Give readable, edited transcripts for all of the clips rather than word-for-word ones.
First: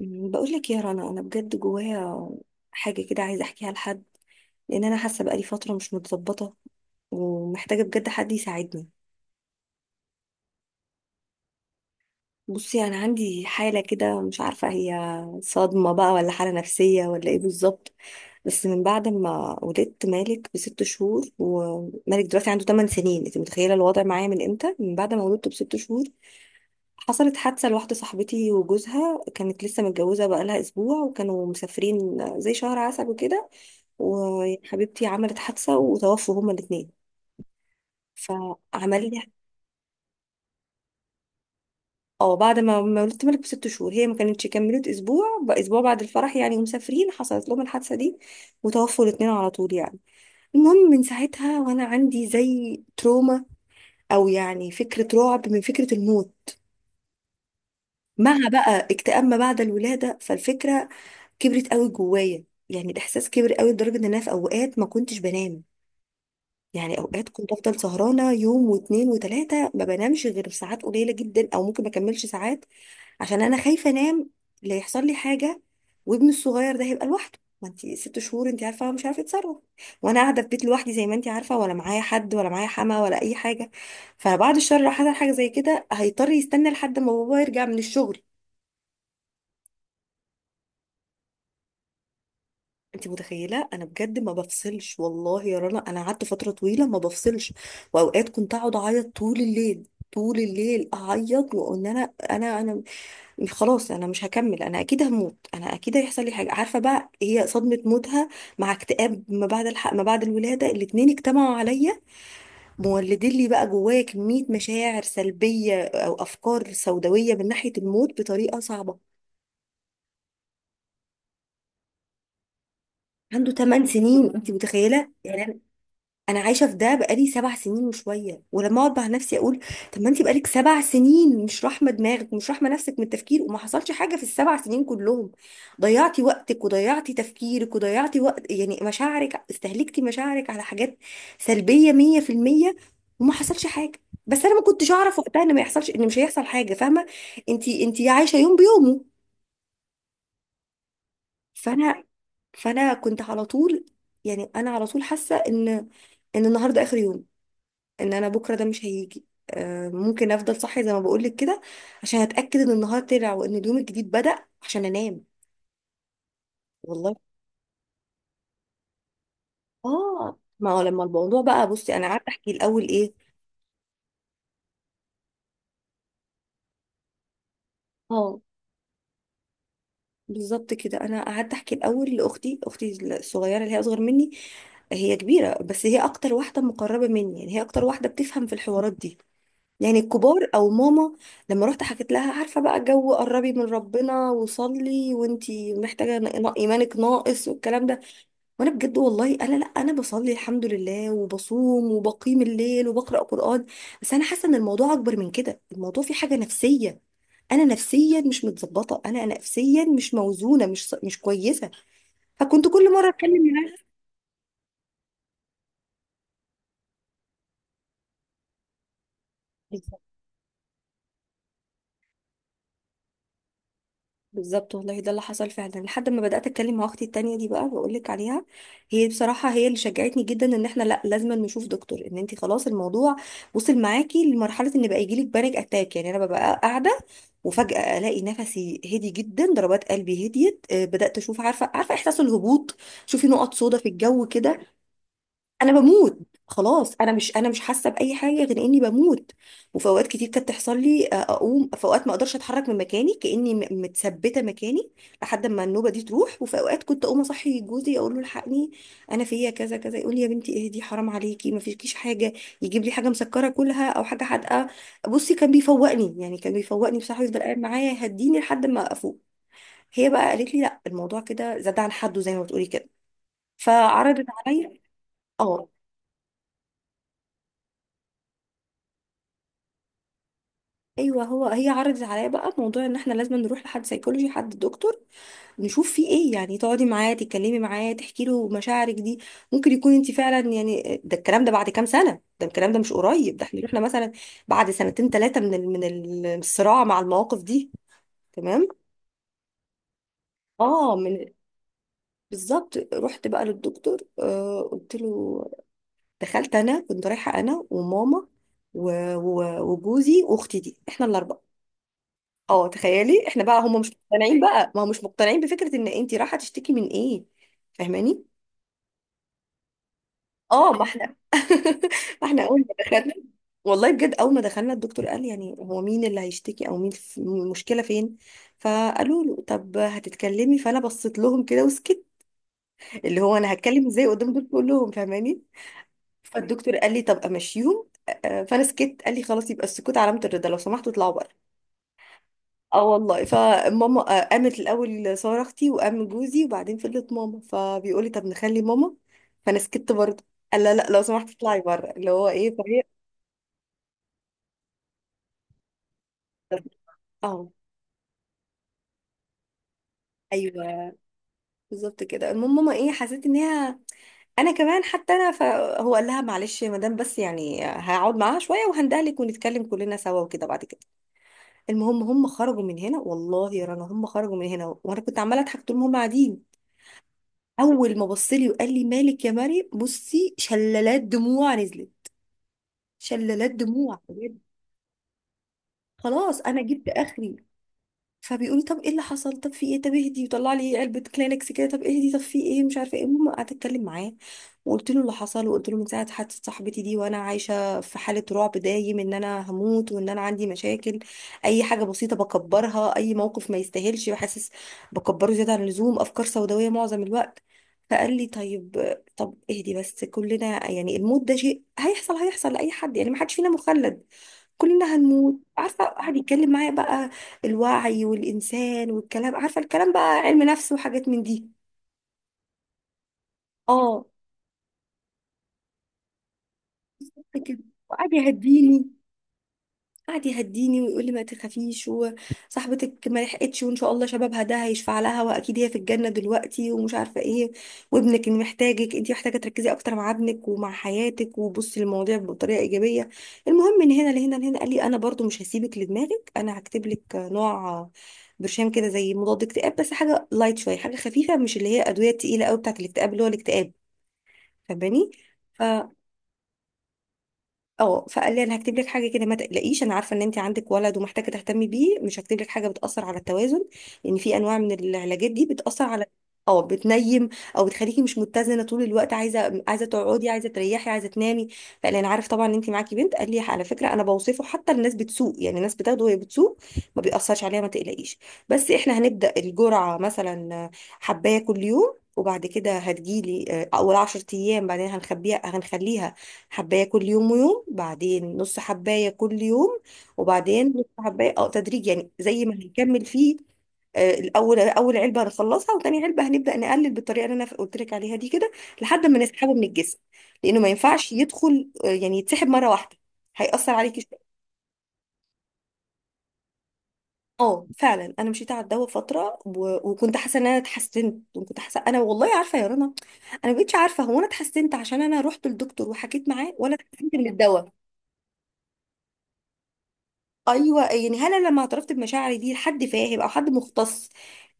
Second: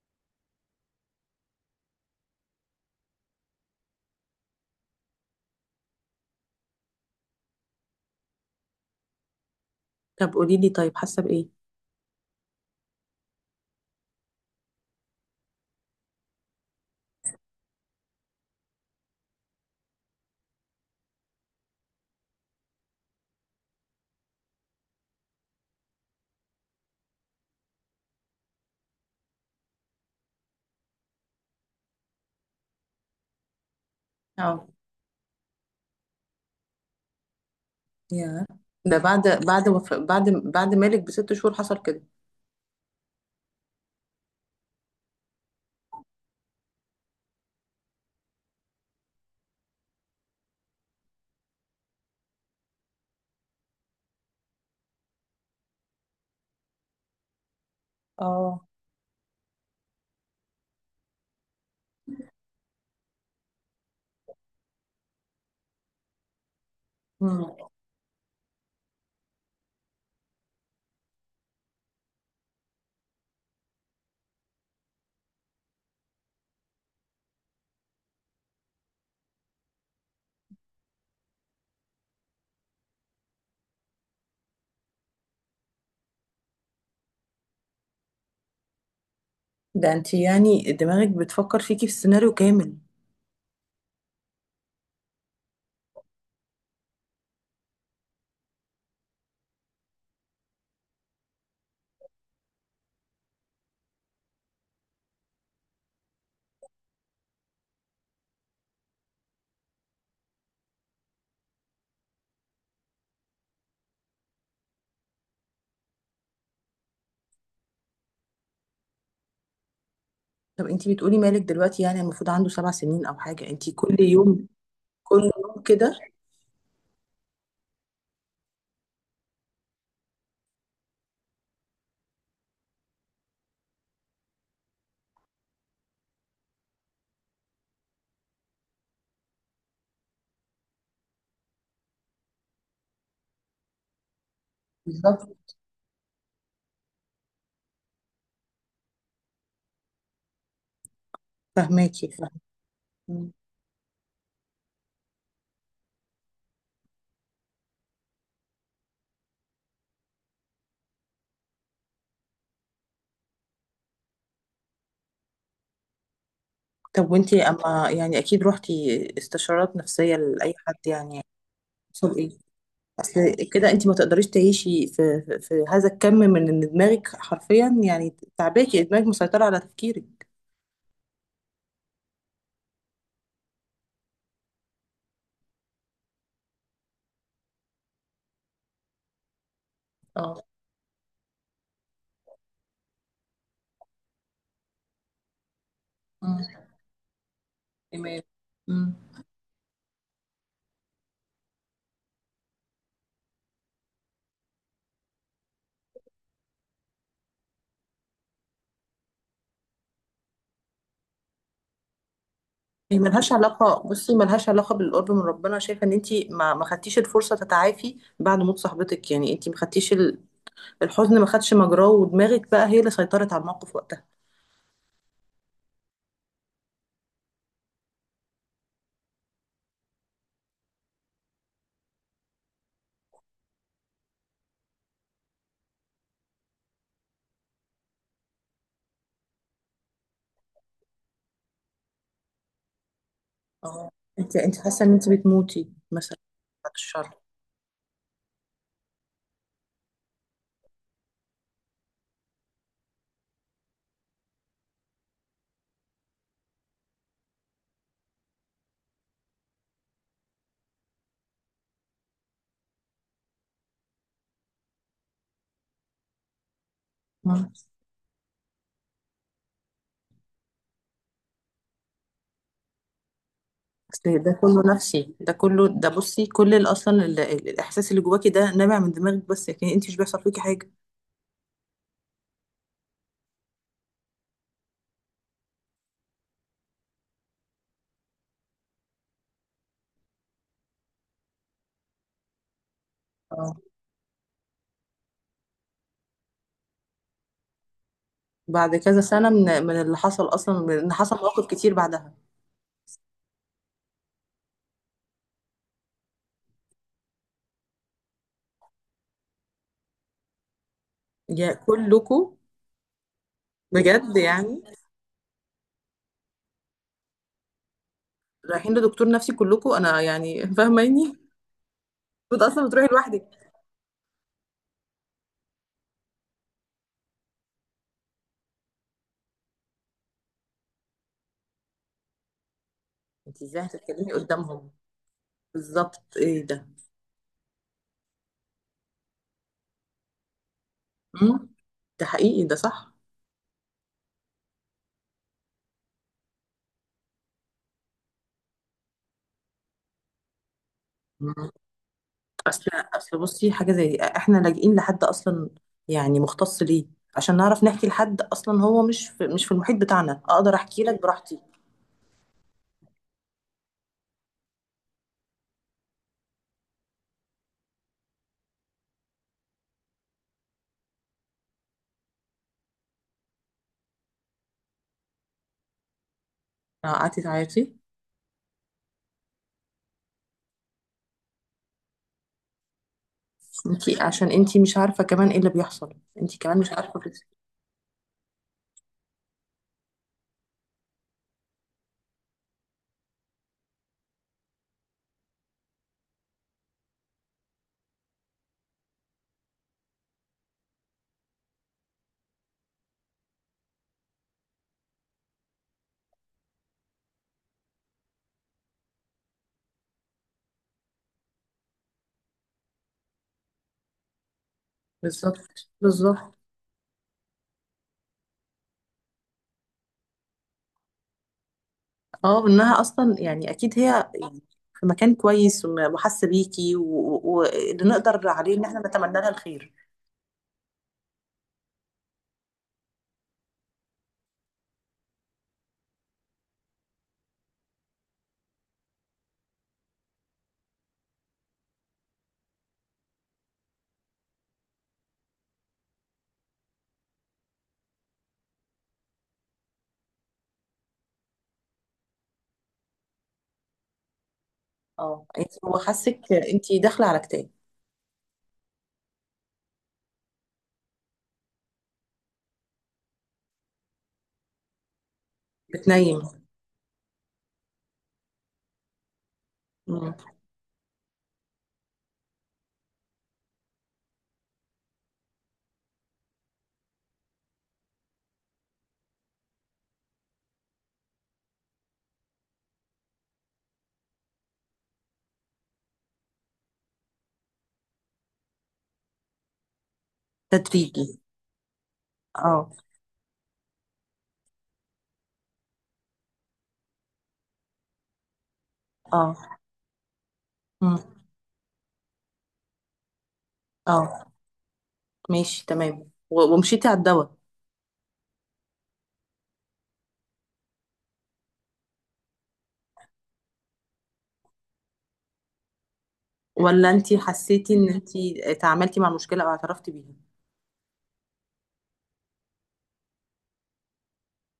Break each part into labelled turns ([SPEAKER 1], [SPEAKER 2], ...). [SPEAKER 1] بقول لك يا رنا، انا بجد جوايا حاجه كده عايزه احكيها لحد، لان انا حاسه بقالي فتره مش متظبطه ومحتاجه بجد حد يساعدني.
[SPEAKER 2] طب قولي لي، طيب حاسه بايه؟
[SPEAKER 1] بصي، انا عندي حاله كده مش عارفه هي صدمه بقى ولا حاله نفسيه ولا ايه بالظبط. بس من بعد ما ولدت مالك بست شهور، ومالك دلوقتي عنده 8 سنين، انت متخيله الوضع معايا من امتى؟ من بعد ما ولدته بست شهور حصلت حادثه لواحده صاحبتي وجوزها، كانت لسه متجوزه بقالها اسبوع وكانوا مسافرين زي شهر عسل وكده،
[SPEAKER 2] اه،
[SPEAKER 1] وحبيبتي عملت حادثة وتوفوا هما الاتنين.
[SPEAKER 2] يا. ده
[SPEAKER 1] فعمل
[SPEAKER 2] بعد
[SPEAKER 1] لي.
[SPEAKER 2] بعد وف... بعد بعد مالك بـ6 شهور حصل كده؟
[SPEAKER 1] اه، بعد ما ولدت ملك بست شهور، هي ما كانتش كملت اسبوع، بقى اسبوع بعد الفرح يعني ومسافرين، حصلت لهم الحادثة دي وتوفوا الاتنين على طول يعني. المهم من ساعتها وانا عندي زي تروما، او يعني فكرة رعب من فكرة الموت، مع
[SPEAKER 2] اه.
[SPEAKER 1] بقى اكتئاب ما بعد الولادة، فالفكرة كبرت قوي جوايا، يعني الاحساس كبر قوي لدرجة ان انا في اوقات ما كنتش بنام. يعني اوقات كنت
[SPEAKER 2] مم.
[SPEAKER 1] افضل سهرانه يوم واتنين وتلاته، ما بنامش غير ساعات قليله جدا او ممكن ما اكملش ساعات، عشان انا خايفه انام لا يحصل لي حاجه وابني الصغير ده هيبقى لوحده. ما انت 6 شهور، انت عارفه هو مش عارفه يتصرف، وانا قاعده في بيت لوحدي زي ما انت عارفه، ولا معايا حد ولا معايا حما ولا اي حاجه. فبعد الشر لو حصل حاجه زي كده هيضطر يستنى لحد ما بابا يرجع من الشغل.
[SPEAKER 2] ده انت يعني دماغك بتفكر فيكي في السيناريو كامل.
[SPEAKER 1] انت متخيله؟ انا بجد ما بفصلش والله يا رنا، انا قعدت فتره طويله ما بفصلش، واوقات كنت اقعد اعيط طول الليل، طول الليل اعيط، وان انا خلاص انا مش هكمل، انا اكيد هموت، انا اكيد هيحصل لي حاجه. عارفه بقى هي صدمه موتها مع اكتئاب ما بعد الولاده، الاتنين اجتمعوا عليا مولدين لي بقى جوايا كميه مشاعر سلبيه او افكار سوداويه من ناحيه الموت بطريقه صعبه.
[SPEAKER 2] طب انت بتقولي مالك دلوقتي يعني المفروض عنده 7 سنين او حاجه،
[SPEAKER 1] عنده
[SPEAKER 2] انت
[SPEAKER 1] 8
[SPEAKER 2] كل
[SPEAKER 1] سنين
[SPEAKER 2] يوم؟
[SPEAKER 1] انت متخيله
[SPEAKER 2] كل
[SPEAKER 1] يعني.
[SPEAKER 2] يوم كده.
[SPEAKER 1] انا عايشه في ده بقالي 7 سنين وشويه، ولما اقعد مع نفسي اقول، طب ما انت بقالك 7 سنين مش راحمه دماغك ومش راحمه نفسك من التفكير، وما حصلش حاجه في ال7 سنين كلهم، ضيعتي وقتك وضيعتي تفكيرك وضيعتي وقت يعني مشاعرك، استهلكتي مشاعرك على حاجات سلبيه 100%، وما حصلش حاجه. بس انا ما كنتش اعرف وقتها ان
[SPEAKER 2] بالظبط.
[SPEAKER 1] ما يحصلش، ان مش هيحصل حاجه. فاهمه؟ انت عايشه يوم بيومه. فانا،
[SPEAKER 2] فهماكي.
[SPEAKER 1] فانا كنت
[SPEAKER 2] مم.
[SPEAKER 1] على طول يعني، انا على طول حاسه ان ان النهارده اخر يوم، ان انا بكره ده مش هيجي. ممكن افضل صاحيه زي ما بقولك كده عشان اتاكد ان النهار طلع وان اليوم الجديد بدأ عشان انام
[SPEAKER 2] طب
[SPEAKER 1] والله.
[SPEAKER 2] وانت اما يعني اكيد روحتي استشارات نفسيه
[SPEAKER 1] اه،
[SPEAKER 2] لاي
[SPEAKER 1] ما
[SPEAKER 2] حد
[SPEAKER 1] هو لما
[SPEAKER 2] يعني؟
[SPEAKER 1] الموضوع بقى، بصي انا
[SPEAKER 2] حصل
[SPEAKER 1] قعدت
[SPEAKER 2] ايه؟
[SPEAKER 1] احكي الاول ايه.
[SPEAKER 2] اصل كده انت ما تقدريش تعيشي في هذا الكم من ان دماغك حرفيا، يعني
[SPEAKER 1] اه،
[SPEAKER 2] تعباكي دماغك، مسيطرة على تفكيرك.
[SPEAKER 1] بالظبط كده، انا قعدت احكي الاول لاختي، اختي الصغيره اللي هي اصغر مني، هي كبيره بس هي اكتر واحده مقربه مني، يعني هي اكتر واحده بتفهم في الحوارات دي، يعني
[SPEAKER 2] اه.
[SPEAKER 1] الكبار او ماما. لما رحت حكيت لها، عارفه بقى، جو قربي من ربنا وصلي وانتي محتاجه
[SPEAKER 2] امم
[SPEAKER 1] ايمانك ناقص والكلام ده.
[SPEAKER 2] تمام.
[SPEAKER 1] وانا
[SPEAKER 2] امم
[SPEAKER 1] بجد والله انا، لا انا بصلي الحمد لله وبصوم وبقيم الليل وبقرا قران. بس انا حاسه ان الموضوع اكبر من كده، الموضوع فيه حاجه نفسيه، انا نفسيا مش متظبطه، انا نفسيا مش موزونه، مش كويسه. فكنت كل
[SPEAKER 2] هي
[SPEAKER 1] مره
[SPEAKER 2] ملهاش
[SPEAKER 1] اتكلم
[SPEAKER 2] علاقة، بصي ملهاش علاقة بالقرب من ربنا، شايفة ان انتي ما خدتيش الفرصة تتعافي بعد موت صاحبتك، يعني انتي ما خدتيش
[SPEAKER 1] معاها.
[SPEAKER 2] الحزن، ما خدش مجراه ودماغك بقى هي اللي سيطرت على الموقف وقتها.
[SPEAKER 1] بالظبط والله، ده اللي حصل فعلا، لحد ما بدأت اتكلم مع اختي التانية دي بقى، بقول لك عليها، هي بصراحة هي اللي شجعتني جدا ان احنا لا لازم نشوف دكتور، ان انت خلاص الموضوع وصل معاكي لمرحلة ان بقى يجيلك بانيك اتاك. يعني انا ببقى قاعدة وفجأة الاقي نفسي هدي جدا، ضربات قلبي هديت، بدأت اشوف، عارفة احساس الهبوط، شوفي نقط سودا في
[SPEAKER 2] اه.
[SPEAKER 1] الجو
[SPEAKER 2] انتي
[SPEAKER 1] كده.
[SPEAKER 2] انتي حاسة ان انتي
[SPEAKER 1] انا
[SPEAKER 2] بتموتي
[SPEAKER 1] بموت،
[SPEAKER 2] مثلا؟ بعد
[SPEAKER 1] خلاص انا
[SPEAKER 2] الشر.
[SPEAKER 1] مش، انا مش حاسه باي حاجه غير اني بموت. وفي اوقات كتير كانت تحصل لي، اقوم في اوقات ما اقدرش اتحرك من مكاني، كاني متثبته مكاني لحد ما النوبه دي تروح. وفي اوقات كنت اقوم اصحي جوزي اقول له الحقني، انا فيا كذا كذا. يقول لي يا بنتي اهدي، حرام عليكي ما فيكيش حاجه. يجيب لي حاجه مسكره كلها او حاجه حادقه. بصي كان بيفوقني، يعني كان بيفوقني بصراحه، يفضل قاعد معايا يهديني لحد ما افوق. هي بقى قالت لي لا، الموضوع كده زاد عن حده زي ما بتقولي كده.
[SPEAKER 2] اصل
[SPEAKER 1] فعرضت
[SPEAKER 2] ده كله
[SPEAKER 1] عليا.
[SPEAKER 2] نفسي، ده
[SPEAKER 1] اه.
[SPEAKER 2] كله، ده بصي اصلا الاحساس اللي جواكي ده نابع من دماغك بس، لكن انت مش بيحصل فيكي حاجه.
[SPEAKER 1] ايوه، هو، هي عرضت عليا بقى موضوع ان احنا لازم نروح لحد سيكولوجي، حد دكتور، نشوف فيه ايه. يعني تقعدي معاه تتكلمي معاه تحكي له مشاعرك دي، ممكن يكون انت فعلا يعني، ده الكلام ده بعد كام سنه، ده الكلام ده مش قريب، ده احنا
[SPEAKER 2] اه.
[SPEAKER 1] احنا مثلا بعد سنتين ثلاثه من الصراع مع المواقف دي. تمام.
[SPEAKER 2] بعد كذا سنه من اللي حصل اصلا، من إن
[SPEAKER 1] اه
[SPEAKER 2] حصل
[SPEAKER 1] من،
[SPEAKER 2] مواقف كتير بعدها.
[SPEAKER 1] بالظبط. رحت بقى للدكتور، قلت له، دخلت، انا كنت رايحه انا وماما وجوزي واختي دي، احنا الاربعه.
[SPEAKER 2] يا كلكم؟
[SPEAKER 1] اه تخيلي، احنا بقى هم مش
[SPEAKER 2] بجد
[SPEAKER 1] مقتنعين
[SPEAKER 2] يعني؟
[SPEAKER 1] بقى، ما هم مش مقتنعين بفكرة ان انت رايحة تشتكي من ايه. فاهماني؟
[SPEAKER 2] رايحين لدكتور نفسي كلكم؟ انا يعني
[SPEAKER 1] اه ما
[SPEAKER 2] فاهماني.
[SPEAKER 1] احنا، ما
[SPEAKER 2] كنت
[SPEAKER 1] احنا اول
[SPEAKER 2] اصلا
[SPEAKER 1] ما
[SPEAKER 2] بتروحي
[SPEAKER 1] دخلنا،
[SPEAKER 2] لوحدك؟
[SPEAKER 1] والله بجد اول ما دخلنا، الدكتور قال يعني، هو مين اللي هيشتكي او مين المشكلة فين؟ فقالوا له طب هتتكلمي. فانا بصيت لهم كده وسكت، اللي هو
[SPEAKER 2] انت
[SPEAKER 1] انا
[SPEAKER 2] ازاي
[SPEAKER 1] هتكلم ازاي
[SPEAKER 2] هتتكلمي
[SPEAKER 1] قدام دول
[SPEAKER 2] قدامهم؟
[SPEAKER 1] كلهم؟ فاهماني؟
[SPEAKER 2] بالظبط، ايه ده؟
[SPEAKER 1] فالدكتور قال لي طب امشيهم. فانا سكت، قال لي خلاص يبقى السكوت علامة الرضا، لو سمحتوا اطلعوا بره.
[SPEAKER 2] مم؟ ده حقيقي، ده
[SPEAKER 1] اه
[SPEAKER 2] صح.
[SPEAKER 1] والله، فماما قامت الاول، ساره اختي وقام جوزي، وبعدين فضلت ماما، فبيقول لي طب نخلي ماما، فانا سكت برضه، قال لا لا، لو سمحت اطلعي بره، اللي هو ايه،
[SPEAKER 2] اصل
[SPEAKER 1] فهي.
[SPEAKER 2] اصل بصي حاجه زي دي احنا لاجئين لحد اصلا، يعني مختص ليه؟ عشان
[SPEAKER 1] اه.
[SPEAKER 2] نعرف نحكي لحد اصلا، هو مش في المحيط بتاعنا اقدر احكي
[SPEAKER 1] ايوه
[SPEAKER 2] لك براحتي.
[SPEAKER 1] بالظبط كده. المهم ماما، ايه، حسيت ان هي انا كمان، حتى انا، فهو قال لها معلش يا مدام، بس يعني هقعد معاها شويه وهندهلك ونتكلم كلنا سوا وكده بعد كده. المهم هم خرجوا من هنا، والله يا رنا هم خرجوا من هنا وانا كنت عماله اضحك طول ما هم قاعدين.
[SPEAKER 2] قعدتي تعيطي؟
[SPEAKER 1] اول ما بص لي وقال لي مالك يا مريم، بصي شلالات دموع نزلت، شلالات دموع
[SPEAKER 2] انتي عشان
[SPEAKER 1] بجد،
[SPEAKER 2] انتي مش عارفه كمان ايه اللي بيحصل. انتي
[SPEAKER 1] خلاص
[SPEAKER 2] كمان
[SPEAKER 1] انا
[SPEAKER 2] مش
[SPEAKER 1] جبت
[SPEAKER 2] عارفه بت-
[SPEAKER 1] اخري. فبيقول لي طب ايه اللي حصل، طب في ايه، طب اهدي، وطلع لي علبه كلينكس كده، طب اهدي، طب في ايه، مش عارفه ايه. المهم قعدت اتكلم معاه وقلت له اللي حصل، وقلت له من ساعه حادثه صاحبتي دي وانا عايشه في حاله رعب دايم ان انا هموت وان انا عندي مشاكل، اي حاجه بسيطه بكبرها، اي موقف ما يستاهلش بحسس بكبره زياده عن اللزوم، افكار سوداويه معظم الوقت. فقال لي طيب، طب اهدي بس، كلنا يعني الموت ده شيء هيحصل، هيحصل لاي حد، يعني ما حدش فينا مخلد كلنا
[SPEAKER 2] بالظبط.
[SPEAKER 1] هنموت. عارفة قعد
[SPEAKER 2] بالظبط.
[SPEAKER 1] يتكلم معايا بقى، الوعي والإنسان والكلام، عارفة الكلام بقى علم نفس وحاجات من دي.
[SPEAKER 2] اه، انها اصلا يعني اكيد
[SPEAKER 1] اه
[SPEAKER 2] هي في مكان كويس وحاسه بيكي
[SPEAKER 1] كده.
[SPEAKER 2] واللي
[SPEAKER 1] وقعد
[SPEAKER 2] نقدر عليه ان احنا
[SPEAKER 1] يهديني،
[SPEAKER 2] نتمنى لها الخير.
[SPEAKER 1] قعد يهديني ويقول لي ما تخافيش، وصاحبتك ما لحقتش وان شاء الله شبابها ده هيشفع لها واكيد هي في الجنه دلوقتي، ومش عارفه ايه. وابنك اللي محتاجك، انت محتاجه تركزي اكتر مع ابنك ومع حياتك وبصي للمواضيع بطريقه ايجابيه. المهم، من هنا لهنا، قال لي انا برضو مش هسيبك لدماغك، انا هكتب لك نوع برشام كده زي مضاد اكتئاب، بس حاجه لايت شويه، حاجه خفيفه، مش اللي هي ادويه تقيله قوي بتاعت الاكتئاب، اللي هو الاكتئاب. فاهماني؟
[SPEAKER 2] اه. انتي هو حاسك؟ انتي داخله على كتاب.
[SPEAKER 1] اه. فقال لي انا هكتب لك حاجه كده، ما تقلقيش، انا عارفه ان انت عندك ولد ومحتاجه تهتمي بيه، مش هكتب لك حاجه بتاثر على التوازن، لان في انواع من العلاجات دي بتاثر على،
[SPEAKER 2] بتنيم.
[SPEAKER 1] اه بتنيم او بتخليكي مش متزنه طول الوقت، عايزه
[SPEAKER 2] مم.
[SPEAKER 1] تقعدي، عايزه تريحي، عايزه تنامي. فقال لي انا عارف طبعا ان انت معاكي بنت، قال لي على فكره انا بوصفه حتى الناس بتسوق، يعني الناس بتاخده وهي بتسوق، ما بيأثرش عليها، ما تقلقيش. بس احنا هنبدا الجرعه مثلا حبايه كل يوم، وبعد كده هتجيلي، اول 10 ايام بعدين هنخبيها، هنخليها حباية كل يوم ويوم، بعدين نص حباية كل يوم، وبعدين نص
[SPEAKER 2] تدريجي.
[SPEAKER 1] حباية، اه، تدريج يعني، زي ما
[SPEAKER 2] اه.
[SPEAKER 1] هنكمل فيه. الاول اول علبه هنخلصها، وتاني علبه هنبدا نقلل بالطريقه اللي انا قلت لك عليها دي كده لحد ما
[SPEAKER 2] اه.
[SPEAKER 1] نسحبه من الجسم، لانه ما
[SPEAKER 2] مم.
[SPEAKER 1] ينفعش يدخل، يعني يتسحب مره واحده، هيأثر عليكي شويه.
[SPEAKER 2] اه. ماشي، تمام. ومشيتي على الدواء؟
[SPEAKER 1] اه فعلا انا مشيت على الدواء فتره، وكنت حاسه ان انا اتحسنت، وكنت حاسه، انا والله عارفه يا رنا، انا ما بقتش عارفه هو انا اتحسنت عشان انا رحت للدكتور وحكيت معاه، ولا
[SPEAKER 2] ولا
[SPEAKER 1] اتحسنت
[SPEAKER 2] انتي
[SPEAKER 1] من الدواء.
[SPEAKER 2] حسيتي ان انتي اتعاملتي مع المشكلة او اعترفتي بيها؟
[SPEAKER 1] ايوه يعني، هل انا لما اعترفت بمشاعري دي لحد فاهم او حد مختص،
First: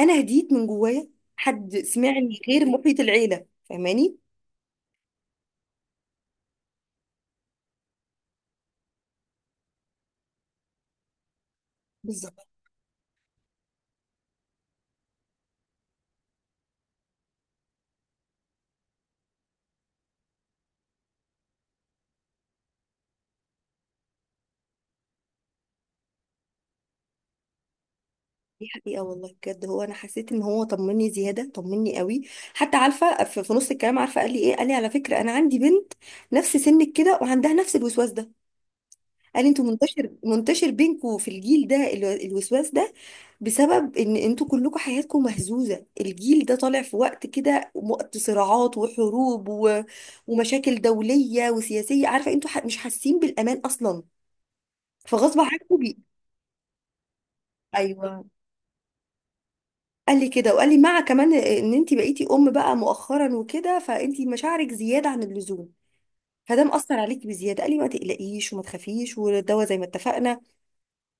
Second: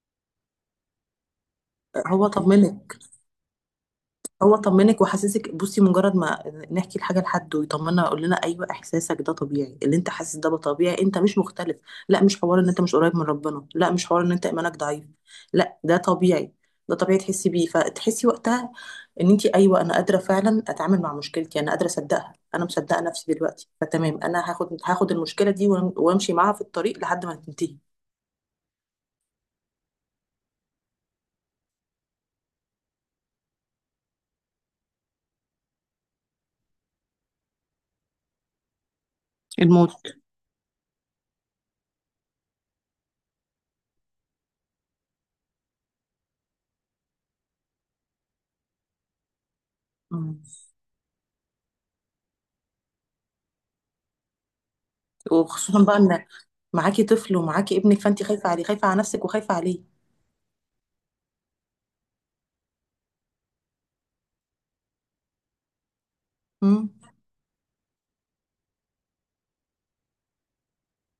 [SPEAKER 1] انا هديت من جوايا، حد
[SPEAKER 2] هو
[SPEAKER 1] سمعني غير
[SPEAKER 2] طمنك.
[SPEAKER 1] محيط العيله. فاهماني؟
[SPEAKER 2] هو طمنك وحسسك، بصي مجرد ما نحكي الحاجه لحد ويطمننا يقول لنا ايوه احساسك ده طبيعي، اللي انت حاسس ده طبيعي، انت مش مختلف. لا، مش
[SPEAKER 1] بالظبط.
[SPEAKER 2] حوار ان انت مش قريب من ربنا، لا، مش حوار ان انت ايمانك ضعيف. لا، ده طبيعي. ده طبيعي تحسي بيه، فتحسي وقتها ان انت ايوه انا قادره فعلا اتعامل مع مشكلتي، انا قادره اصدقها، انا مصدقه نفسي دلوقتي فتمام، انا هاخد المشكله دي وامشي معاها في الطريق لحد ما تنتهي.
[SPEAKER 1] دي حقيقة والله بجد هو، أنا حسيت إن هو طمني زيادة، طمني قوي. حتى عارفة في نص الكلام، عارفة قال لي إيه، قال لي على فكرة أنا عندي بنت نفس سنك كده وعندها نفس الوسواس ده، قال لي أنتوا
[SPEAKER 2] الموت.
[SPEAKER 1] منتشر بينكوا في الجيل ده الوسواس ده، بسبب ان انتوا كلكم حياتكم مهزوزة، الجيل ده طالع في وقت كده، وقت صراعات وحروب
[SPEAKER 2] مم.
[SPEAKER 1] ومشاكل دولية وسياسية، عارفة انتوا مش حاسين بالامان اصلا، فغصب عنكم
[SPEAKER 2] وخصوصا بقى ان معاكي طفل، ومعاكي ابنك، فانت
[SPEAKER 1] ايوه.
[SPEAKER 2] خايفه عليه، خايفه على نفسك وخايفه عليه.
[SPEAKER 1] قال لي كده، وقال لي مع كمان ان انت بقيتي ام بقى مؤخرا وكده، فانت مشاعرك زيادة عن اللزوم، فده
[SPEAKER 2] مم.
[SPEAKER 1] مأثر عليكي بزيادة، قال لي ما تقلقيش وما تخافيش، والدواء زي ما اتفقنا.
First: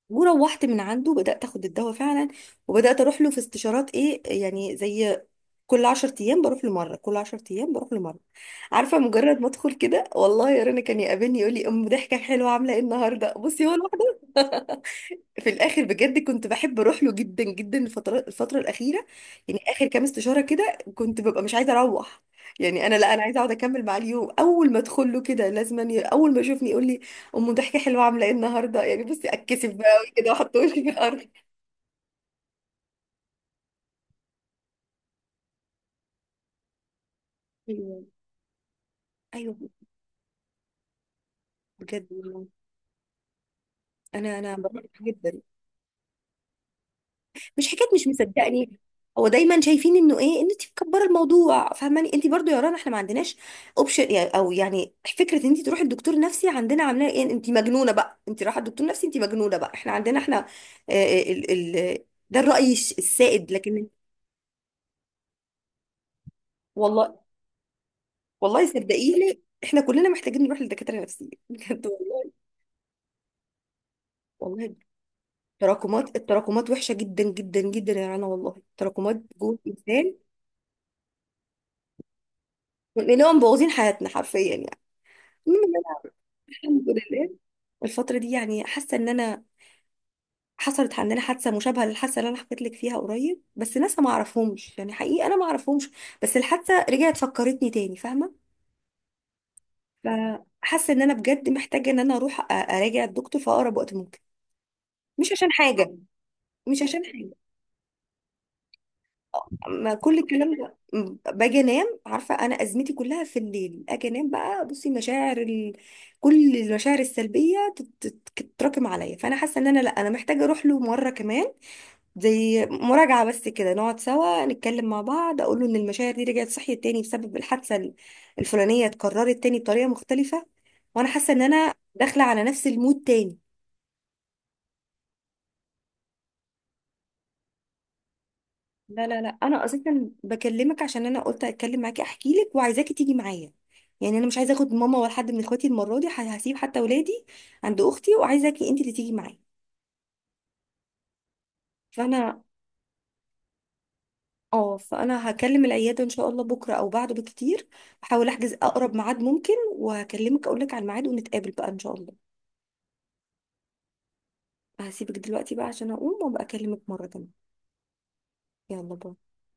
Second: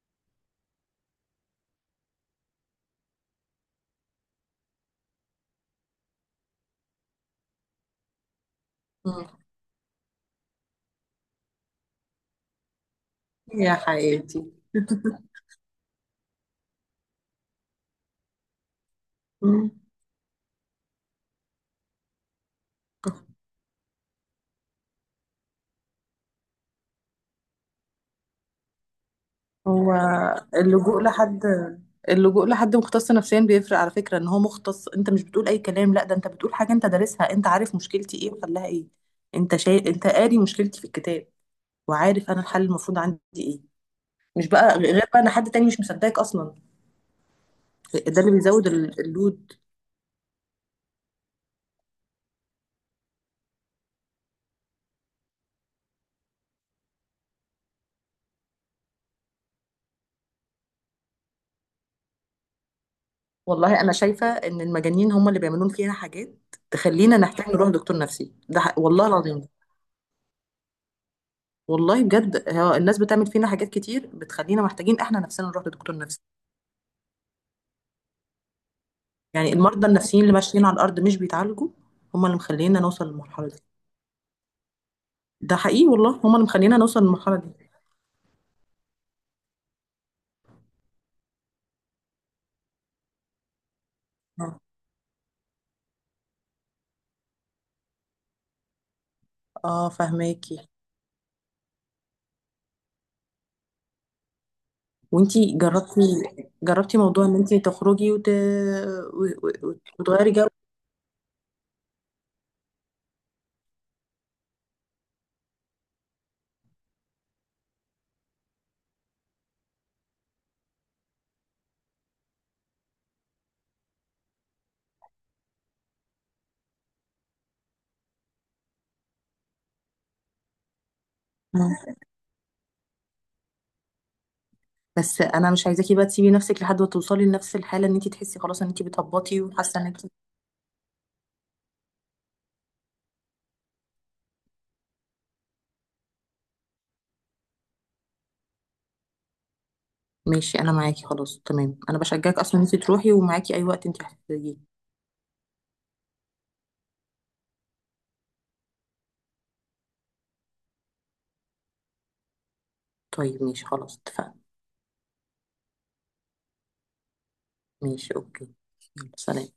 [SPEAKER 1] وروحت من عنده بدأت اخد الدواء فعلا، وبدأت اروح له في استشارات، ايه يعني، زي كل 10 ايام بروح لمره، كل 10 ايام بروح لمره. عارفه
[SPEAKER 2] مم.
[SPEAKER 1] مجرد ما ادخل كده، والله يا رنا كان يقابلني يقول لي، ام ضحكه حلوه، عامله ايه النهارده، بصي هو
[SPEAKER 2] يا
[SPEAKER 1] لوحده.
[SPEAKER 2] حياتي.
[SPEAKER 1] في الاخر بجد كنت بحب اروح له جدا جدا، الفتره الاخيره يعني،
[SPEAKER 2] مم.
[SPEAKER 1] اخر كام استشاره كده كنت ببقى مش عايزه اروح، يعني انا لا، انا عايزه اقعد اكمل معاه اليوم، اول ما ادخل له كده لازم اول ما يشوفني يقول لي، ام ضحكه حلوه، عامله ايه النهارده، يعني بصي اتكسف بقى
[SPEAKER 2] هو.
[SPEAKER 1] كده واحط وشي في
[SPEAKER 2] اللجوء
[SPEAKER 1] الارض.
[SPEAKER 2] لحد. اللجوء لحد مختص نفسيا بيفرق، على فكرة ان هو مختص، انت مش بتقول اي كلام، لا ده انت بتقول حاجة انت دارسها، انت عارف
[SPEAKER 1] ايوه.
[SPEAKER 2] مشكلتي ايه وحلها ايه.
[SPEAKER 1] ايوه
[SPEAKER 2] انت قاري مشكلتي في الكتاب.
[SPEAKER 1] بجد
[SPEAKER 2] وعارف انا
[SPEAKER 1] والله
[SPEAKER 2] الحل المفروض عندي ايه.
[SPEAKER 1] انا
[SPEAKER 2] مش
[SPEAKER 1] انا
[SPEAKER 2] بقى
[SPEAKER 1] بروح
[SPEAKER 2] غير بقى ان
[SPEAKER 1] جدا.
[SPEAKER 2] حد تاني مش مصدقك اصلا.
[SPEAKER 1] مش حكايه مش
[SPEAKER 2] ده اللي بيزود
[SPEAKER 1] مصدقني، هو
[SPEAKER 2] اللود.
[SPEAKER 1] دايما شايفين انه ايه، ان انت مكبره الموضوع. فاهماني؟ انت برضو يا رنا احنا ما عندناش اوبشن يعني، او يعني فكره ان انت تروحي الدكتور نفسي عندنا عاملاه ايه، انت مجنونه بقى، انت رايحه الدكتور نفسي انت مجنونه بقى، احنا عندنا احنا، آه، ال ال ده الراي السائد،
[SPEAKER 2] والله
[SPEAKER 1] لكن
[SPEAKER 2] انا شايفة ان المجانين هم اللي بيعملون فينا حاجات تخلينا
[SPEAKER 1] والله،
[SPEAKER 2] نحتاج نروح دكتور نفسي، ده
[SPEAKER 1] والله
[SPEAKER 2] والله
[SPEAKER 1] صدقيني،
[SPEAKER 2] العظيم.
[SPEAKER 1] احنا كلنا محتاجين نروح لدكاتره نفسيين بجد
[SPEAKER 2] والله
[SPEAKER 1] والله.
[SPEAKER 2] بجد، هو الناس بتعمل فينا حاجات كتير بتخلينا
[SPEAKER 1] والله
[SPEAKER 2] محتاجين احنا نفسنا نروح لدكتور
[SPEAKER 1] التراكمات
[SPEAKER 2] نفسي.
[SPEAKER 1] التراكمات وحشه جدا جدا جدا يا رنا والله، التراكمات
[SPEAKER 2] يعني
[SPEAKER 1] جوه
[SPEAKER 2] المرضى
[SPEAKER 1] الانسان،
[SPEAKER 2] النفسيين اللي ماشيين على الارض مش بيتعالجوا هم اللي مخلينا نوصل
[SPEAKER 1] لانهم
[SPEAKER 2] للمرحله دي.
[SPEAKER 1] مبوظين حياتنا حرفيا يعني.
[SPEAKER 2] ده حقيقي والله، هم اللي مخلينا
[SPEAKER 1] الحمد
[SPEAKER 2] نوصل
[SPEAKER 1] لله،
[SPEAKER 2] للمرحله دي.
[SPEAKER 1] الفترة دي يعني حاسة ان انا، حصلت عندنا حادثة مشابهة للحادثة اللي انا حكيت لك فيها قريب، بس ناس ما
[SPEAKER 2] اه.
[SPEAKER 1] اعرفهمش يعني، حقيقي انا ما اعرفهمش، بس الحادثة رجعت فكرتني تاني. فاهمة؟
[SPEAKER 2] فهماكي.
[SPEAKER 1] فحاسة ان انا بجد محتاجة ان انا اروح اراجع الدكتور في اقرب وقت ممكن، مش عشان
[SPEAKER 2] وانتي
[SPEAKER 1] حاجة،
[SPEAKER 2] جربتي؟
[SPEAKER 1] مش
[SPEAKER 2] جربتي
[SPEAKER 1] عشان
[SPEAKER 2] موضوع
[SPEAKER 1] حاجة،
[SPEAKER 2] ان انتي تخرجي و...
[SPEAKER 1] ما كل
[SPEAKER 2] وتغيري جو؟
[SPEAKER 1] الكلام ده باجي انام. عارفة انا ازمتي كلها في الليل، اجي انام بقى بصي مشاعر كل المشاعر السلبية تتراكم عليا، فانا حاسة ان انا لا، انا محتاجة اروح له مرة كمان، زي مراجعة بس كده، نقعد سوا نتكلم مع بعض، اقول له ان المشاعر دي رجعت صحيت تاني بسبب الحادثة الفلانية اتكررت تاني بطريقة مختلفة، وانا حاسة ان انا
[SPEAKER 2] مم.
[SPEAKER 1] داخلة على نفس المود تاني.
[SPEAKER 2] بس انا مش عايزاكي بقى تسيبي نفسك لحد ما توصلي لنفس الحاله ان انتي تحسي خلاص ان انتي
[SPEAKER 1] لا لا لا،
[SPEAKER 2] بتهبطي
[SPEAKER 1] انا
[SPEAKER 2] وحاسه ان انتي.
[SPEAKER 1] اصلا بكلمك عشان انا قلت اتكلم معاكي احكي لك وعايزاكي تيجي معايا، يعني انا مش عايزه اخد ماما ولا حد من اخواتي المره دي، هسيب حتى ولادي عند اختي، وعايزاكي انت اللي تيجي معايا.
[SPEAKER 2] ماشي، انا معاكي خلاص، تمام. انا بشجعك
[SPEAKER 1] فانا،
[SPEAKER 2] اصلا ان انتي تروحي، ومعاكي اي وقت انتي هتحتاجيه.
[SPEAKER 1] اه فانا هكلم العياده ان شاء الله بكره او بعده بكتير، احاول احجز اقرب ميعاد ممكن، وهكلمك اقول لك على الميعاد، ونتقابل بقى ان شاء الله.
[SPEAKER 2] طيب ماشي، خلاص اتفقنا.
[SPEAKER 1] هسيبك دلوقتي بقى عشان اقوم وابقى اكلمك مره تانية.
[SPEAKER 2] ماشي، اوكي.
[SPEAKER 1] يلا
[SPEAKER 2] يلا
[SPEAKER 1] باي.
[SPEAKER 2] سلام.